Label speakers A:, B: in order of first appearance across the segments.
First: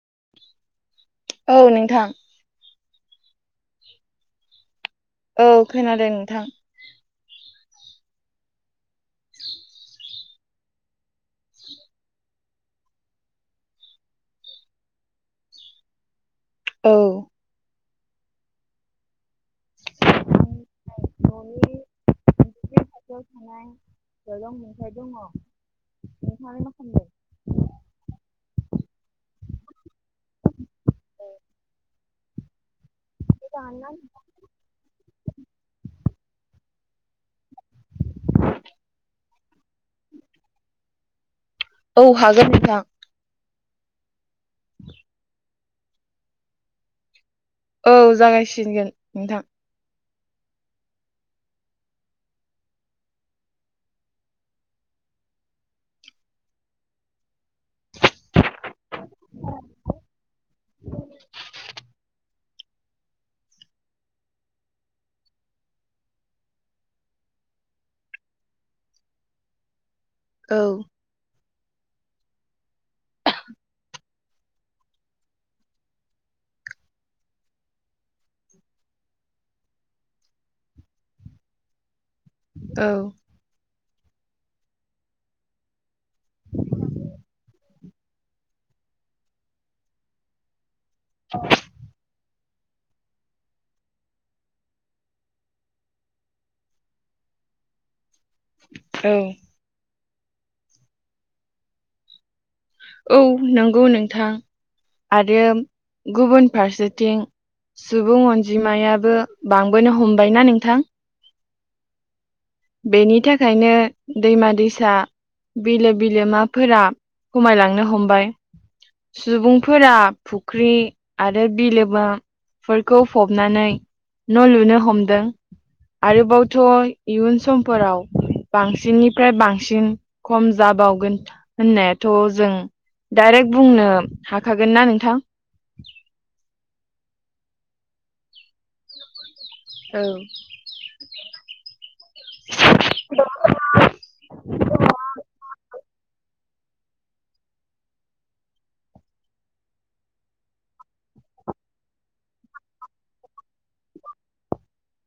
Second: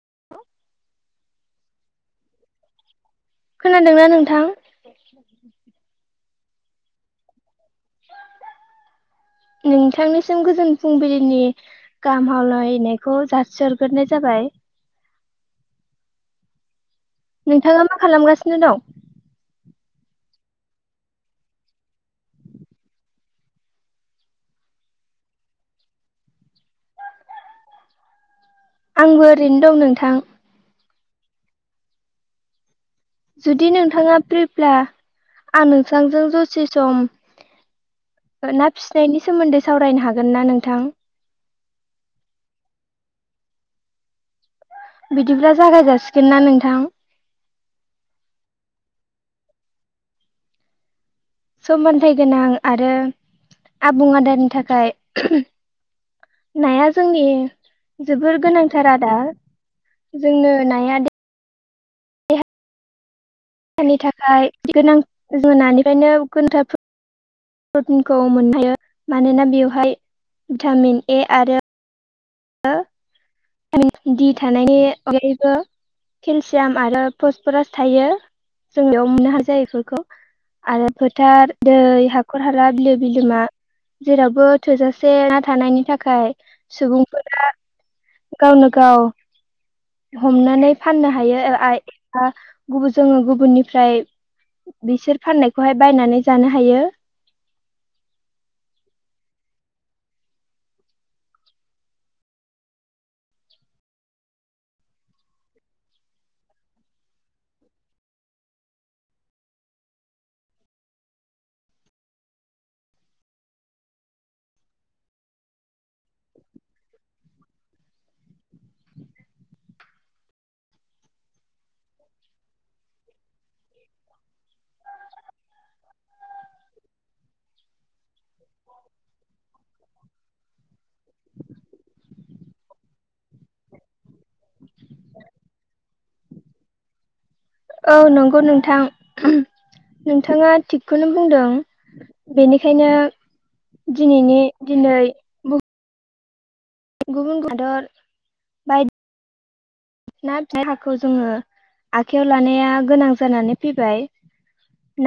A: [inaudible]
B: औ नोंथां
A: खोनादोंना नोंथां
B: औ खोनादों नोंथां
A: [inaudible] नोंथांनिसिम गोजोन फुंबिलिनि गाहाम हामलायनायखौ जासिहरग्रोनाय जाबाय
B: औ न'नि
A: नोंथाङा मा खालामगासिनो दं
B: न'निनि खाथियाव थानाय दरं मोनथायाइ दङ नोंहालाय मा खालामदों
A: आंबो ओरैनो दं नोंथां जुदि
B: मोजाङानो
A: नोंथाङा फ्रिब्ला आं नोंसांजों जसे सम ना फिसिनायनि सोमोन्दै सावरायनो हागोन ना नोंथां
B: औ हागोन नोंथां
A: बिदिब्ला जागाय जासिगोन ना नोंथां
B: औ जागायसिनगोन नोंथां
A: समानथाइ गोनां आरो आबुं आदारनि थाखाय नाया जोंनि जोबोर गोनांथार आदार जोंनो नाया दे हानि थाखाय गोनां जों नानिफ्रायनो [unintelligible] प्रटिनखौ मोननो हायो मानोना बेवहाय
B: औ
A: भिटामिन ए आरो रो बिथामिन दि थानायनि अनगायैबो केलसियाम आरो फसफरास थायो जोंनियाव मोननो हान जायो बेफोरखौ आरो फोथार दै हा नखर हाला
B: औ
A: बिलो बिलोमा जेरावबो थोजासे ना थानायनि थाखाय सुबुं गावनो गाव हमनानै फाननो हायो ओ आय गुबुन जोङो गुबुननिफ्राय बिसोर फाननायखौहाय बायनानै जानो हायो [inaudible]
B: औ औ नंगौ नोंथां आरो गुबुन फारसेथिं सुबुं अनजिमायाबो बांबोनो हमबायना नोंथां बेनि थाखायनो दैमा दैसा बिलो बिलोमाफोरा खमायलांनो हमबाय सुबुंफोरा फुख्रि आरो बिलोमा फोरखौ फबनानै न' लुनो हमदों आरोबावथ इयुन समफोराव बांसिननिफ्राय बांसिन खम जाबावगोन होननाय थ जों डाइरेक्ट बुंनो हाखागोननाा नोंथां
A: [inaudible] औ नंगौ नोंथां
B: औ
A: नोंथाङा थिगखौनो बुंदों बेनिखायनो दिनैनि दिनै गुबुन गुबुन हादर बाय ना फाइहाखौ जोङो आखायाव लानाया गोनां जानानै फैबाय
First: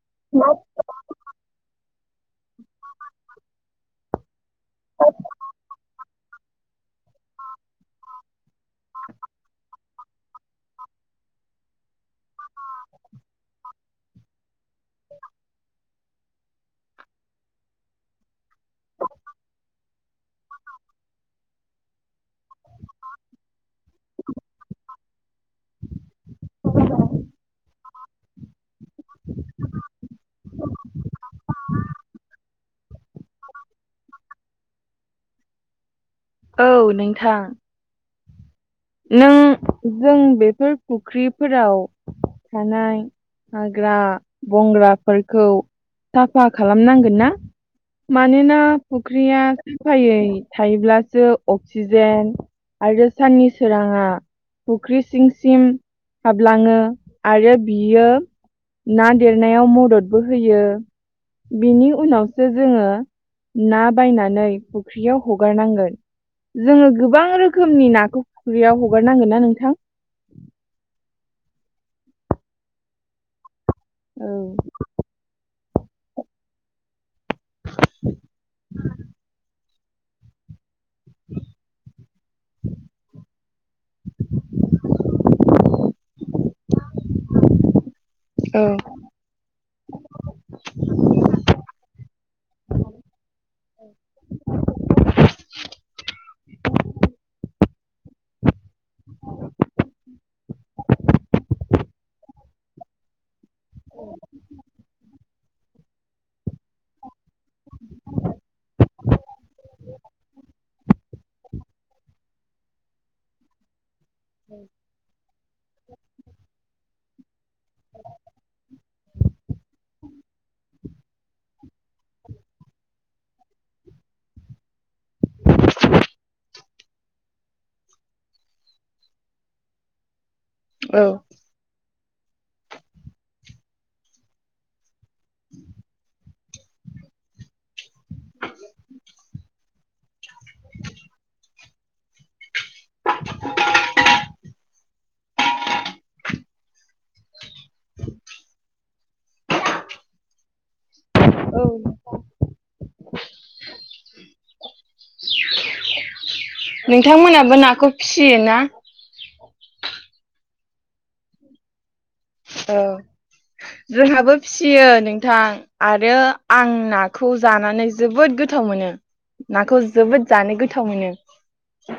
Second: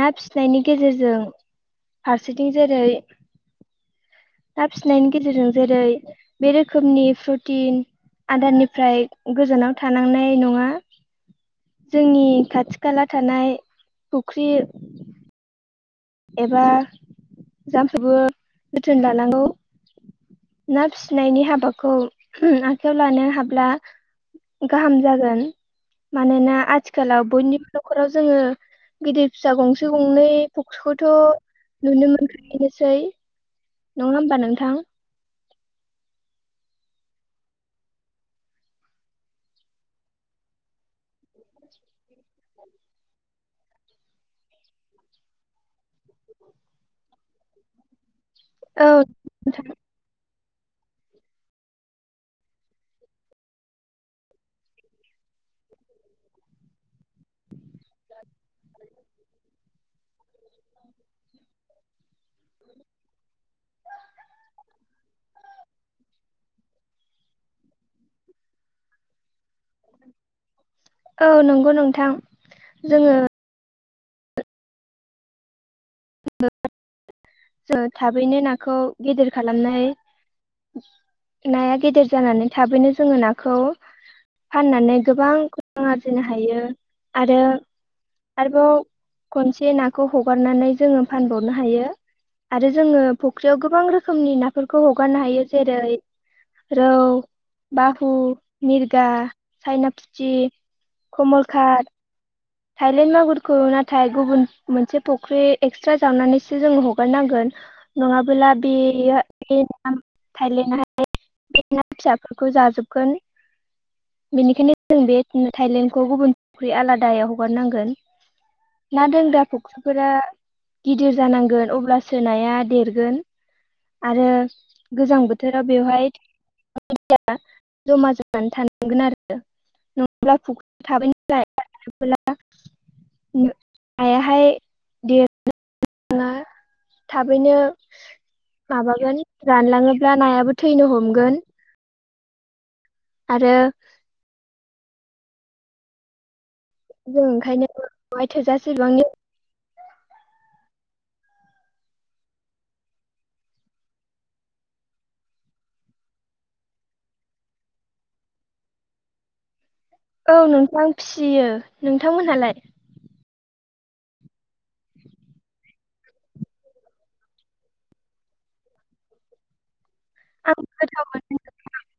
A: ना फिसिनायनि गेजेरजों फारसेथिं जेरै ना फिसिनायनि गेजेरजों जेरै बे रोखोमनि प्रटिन आदारनि फ्राय गोजानाव थानांनाय नङा जोंनि खाथि खाला थानाय फुख्रि
B: [inaudible]
A: एबा जामफ्रोबो जोथोन लानांगौ ना फिसिनायनि हाबा खौ आखायाव लानो हाब्ला गाहाम जागोन। मानोना आथिखालाव बयनिबो न'खराव जोङो। गिदिर फिसा गंसे गंनै फख्रिखौथ' नुनो मोनखायोनोसै नङा होमबा नोंथां
B: औ नोंथां नों जों बेफोर फुख्रिफोराव थानाय हाग्रा बंग्राफोरखौ साफा खालामनांगोन ना? मानोना
A: औ
B: फुख्रिया साफायै थायोब्लासो अक्सिजेन आरो साननि सोरांङा फुख्रि सिंसिम हाबलाङो। आरो बियो ना देरनायाव मददबो होयो। बिनि उनावसो जोंङो। ना बायनानै फुख्रियाव हगारनांगोन जोङो गोबां रोखोमनि नाखौ खुरैयाव हगारनांगोन ना नोंथां
A: औ नंगौ नोंथां जोङो
B: औ
A: [unintelligible] थाबैनो नाखौ गेदेर खालामनाय नाया गेदेर जानानै थाबैनो जोङो नाखौ फाननानै गोबां खरां आरजिनो हायो आरो आरोबाव खनसे नाखौ हगारनानै जोङो फानबावनो हायो। आरो जोङो फुख्रियाव गोबां रोखोमनि नाफोरखौ हगारनो हायो जेरै रौ, बाहु, मिरगा, साइना, फुथि कमलकाट थायलेण्ड मागुरखौ नाथाय गुबुन मोनसे फख्रि एक्सट्रा जावनानैसो जोङो हगारनांगोन नङाबोला बेयो बे ना थाइलेनाहाय [unintelligible] फिसाफोरखौ जाजोबगोन बेनिखायनो जों बे थाइलेण्डखौ गुबुन फुख्रि आलादायाव हगारनांगोन ना दोनग्रा फख्रिफोरा गिदिर जानांगोन अब्लासो नाया देरगोन। आरो गोजां बोथोराव बेवहाय [unintelligible]
B: औ
A: [unintelligible] [unintelligible] ना थाबैनो माबागोन रानलाङोब्ला नायाबो थैनो हमगोन। आरो जों ओंखायनो बहाय थोजासे बिबांनि
B: औ नोंथांमोनाबो नाखौ फिसियोना
A: औ नोंथां फिसियो नोंथांमोनहालाय
B: औ जोंहाबो फिसियो नोंथां आरो आं नाखौ जानानै जोबोद गोथाव गोथाव मोनो नाखौ जोबोद जानो गोथाव मोनो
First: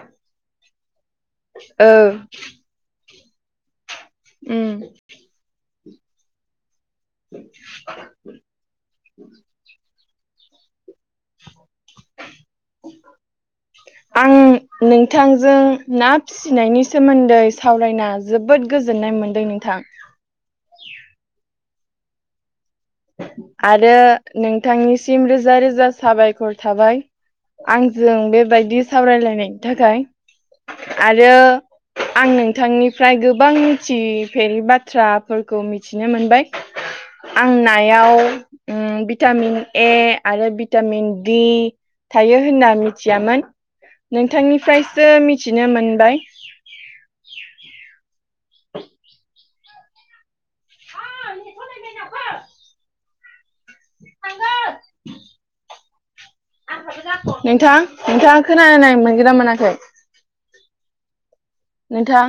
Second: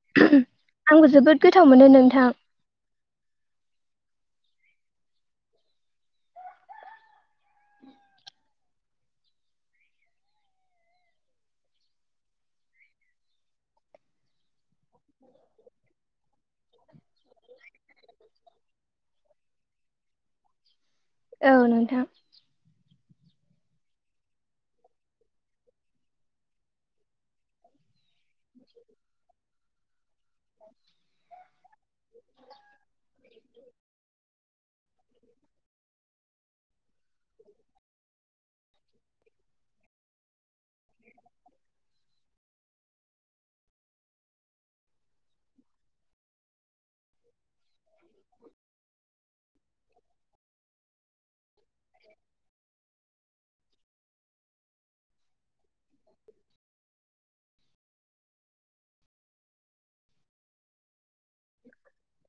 A: मोनो आंबो जोबोद गोथाव
B: औ
A: मोनो नोंथां
B: उम [unintelligible]
A: [inaudible]
B: आं नोंथांजों ना फिसिनायनि सोमोन्दै सावरायना जोबोद गोजोननाय मोनदों नों नोंथां
A: औ नोंथां
B: आरो नोंथांनिसिम रोजा रोजा साबायखर थाबाय। आंजों बेबायदि सावरायलायनायनि थाखाय आरो आं नोंथांनिफ्राय गोबां मिथि फेरै बाथ्राफोरखौ मिथिनो मोनबाय आं नायाव भिटामिन ए आरो भिटामिन दि थायो होनना मिथियामोन। नोंथांनिफ्रायसो मिथिनो मोनबाय।
A: [inaudible]
B: [unintelligible]
A: [inaudible]
B: [unintelligible]
A: [inaudible]
B: नोंथां नोंथाङा खोनानाय मोनगोना मोनाखै। नोंथां।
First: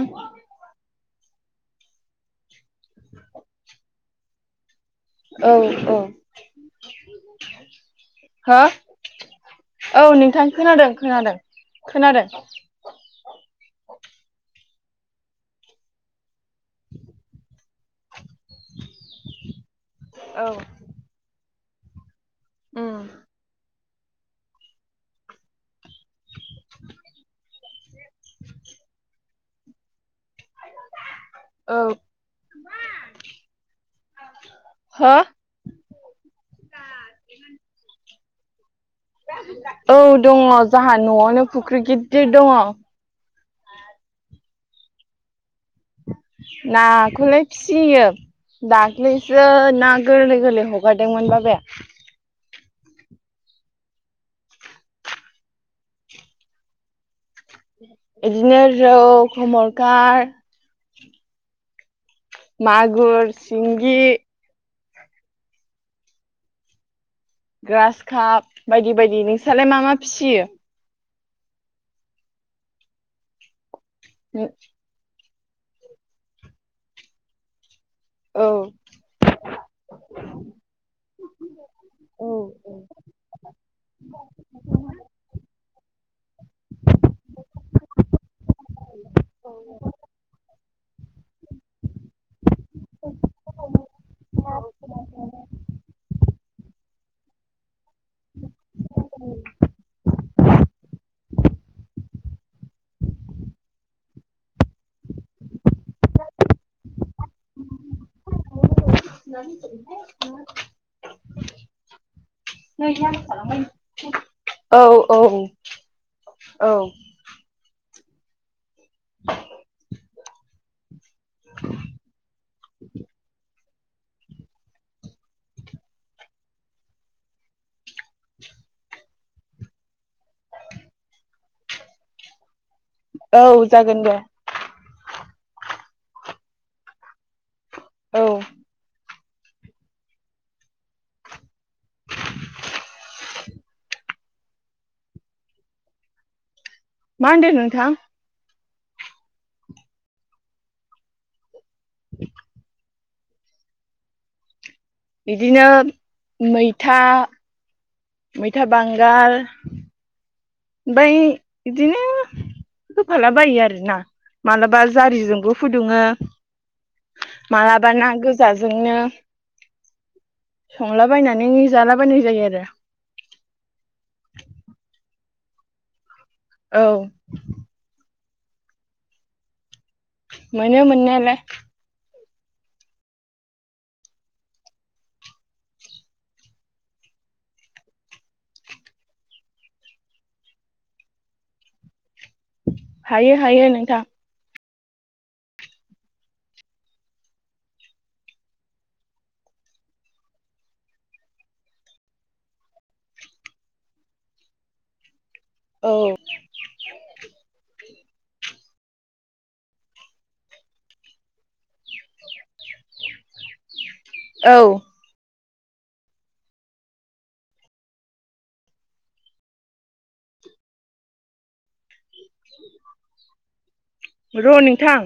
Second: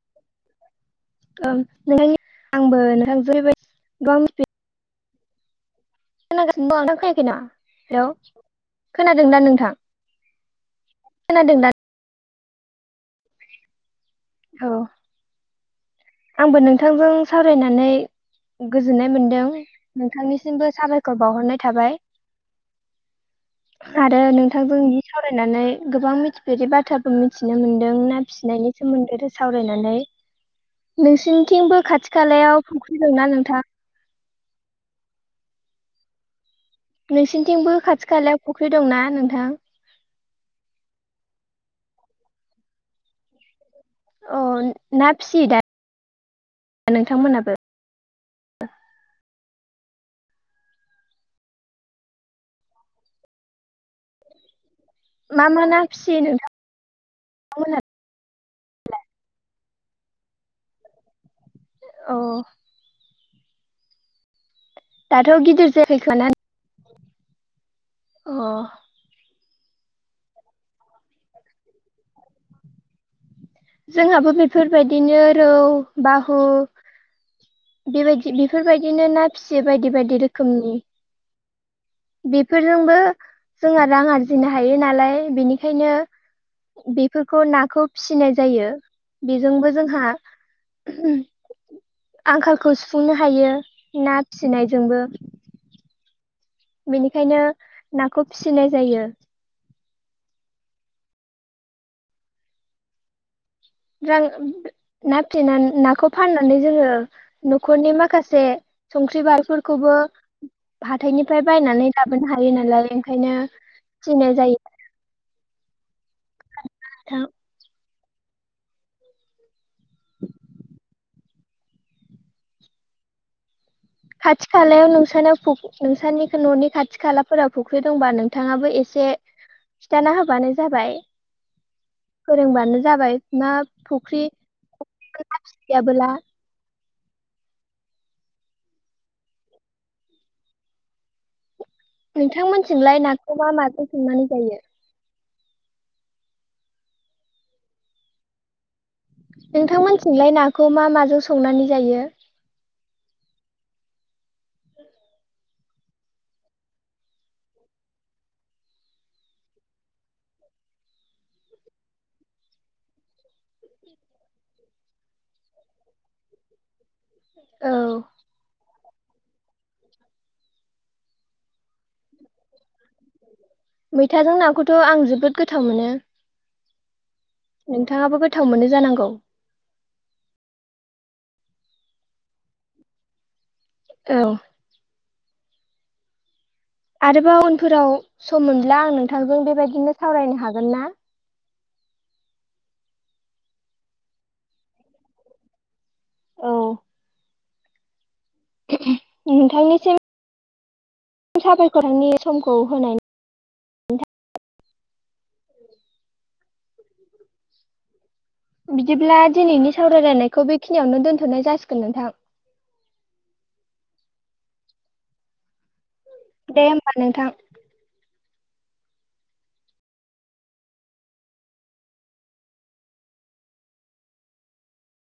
A: नोंथांनि आंबो नोंथां जबायदि गाव [unintelligible]
B: औ औ
A: खोनागासिनो दं नोंथां खोनायाखै ना हेल'
B: हो
A: खोनादों दा नोंथां
B: औ नोंथां खोनादों खोनादों खोनादों
A: औ आंबो नोंथांजों सावरायनानै गोजोननाय मोनदों
B: औ
A: नोंथांनिसिमबो साबायखर बावहरनाय थाबाय
B: उम
A: आरो नोंथांजोंनि सावरायनानै गोबां मिथिफेरि बाथ्राबो मिथिनो मोनदों ना फिसिनाय नि सोमोन्दै सावरायनानै नोंसिनिथिंबो
B: औ
A: खाथि खालायाव फुख्रि दंना नोंथां
B: हो
A: नोंसिोरनिथिंबो खाथि खाला
B: औ दङ जोंहा न'आवनो फुख्रि गिदिर दङ
A: औ ना फिसियो दा
B: नाखौलाय
A: नोंथांमोनाबो
B: फियो दाख्लैसो ना गोरलै गोरलै हगारदोंमोन बाबाया
A: मा मा ना फिसियो नोंथां मोना
B: बिदिनो रौ खमलखार
A: अ
B: मागुर सिंगि
A: दाथ' गिदिर जायाखो ना [unintelligible]
B: ग्रास काप बायदि बायदि नोंसोरलाय मा मा फिसियो
A: जोंहाबो बेफोरबायदिनो रौ बाहु बेबायदि
B: औ
A: बेफोरबायदिनो ना फिसियो बायदि बायदि रोखोमनि
B: औ
A: बेफोरजोंबो जोंहा रां आरजिनो हायो नालाय बेनिखायनो बेफोरखौ नाखौ फिसिनाय जायो बेजोंबो जोंहा आंखालखौ सुफुंनो हायो ना फिसिनायजोंबो बेनिखायनो नाखौ फिसिनाय जायो जां ना फिनानै नाखौ फाननानै जोङो न'खरनि माखासे संख्रि बालफोरखौबो हाथथायनिफ्राय बायनानै लाबोनो हायो नालाय ओंखायनो फिनाय जायो
B: औ औ। औ
A: नोंथां
B: [inaudible] [inaudible]
A: खाथि खालायाव नोंसाव नोंसोरनि न'नि खाथि खालाफोराव फुख्रि दंबा नोंथाङाबो एसे एसे खिथाना होबानो जाबाय फोरोंबानो जाबाय
B: औ
A: ना
B: जागोन दे
A: फुख्रि [unintelligible]
B: औ
A: नोंथांमोनथिमलाय नाखौ मा माजों सोंनानै जायो
B: मा होनदों नोंथां
A: नोंथांमोनथिंलाय नाखौ मा माजों संनानै जायो
B: बिदिनो मैथा मैथा बांगाल ओमबाय इदिनो होफाला बायो आरोना मालाबा जारिजोंबो फुदुङो
A: औ
B: मालाबा ना गोजाजोंनो संलाबायनानै जालाबायनाय जायो आरो
A: मैथाजों नाखौथ' आं जोबोद गोथाव मोनो
B: औ
A: नोंथाङाबो गोथाव मोनो जानांगौ
B: मानो मोननायालाय
A: औ आरोबा उनफोराव सम मोनब्ला आं नोंथांजों बेबायदिनो सावरायनो हागोन ना
B: हायो हायो नोंथां
A: औ नोंथांनिसिम साफायखरनि समखौ होनाय
B: औ
A: बिदिब्ला दिनैनि सावरायलायनायखौ बेखिनियावनो दोनथ'नाय जासिगोन नोंथां [inaudible]
B: औ
A: दे होमबा नोंथां
B: र' नोंथां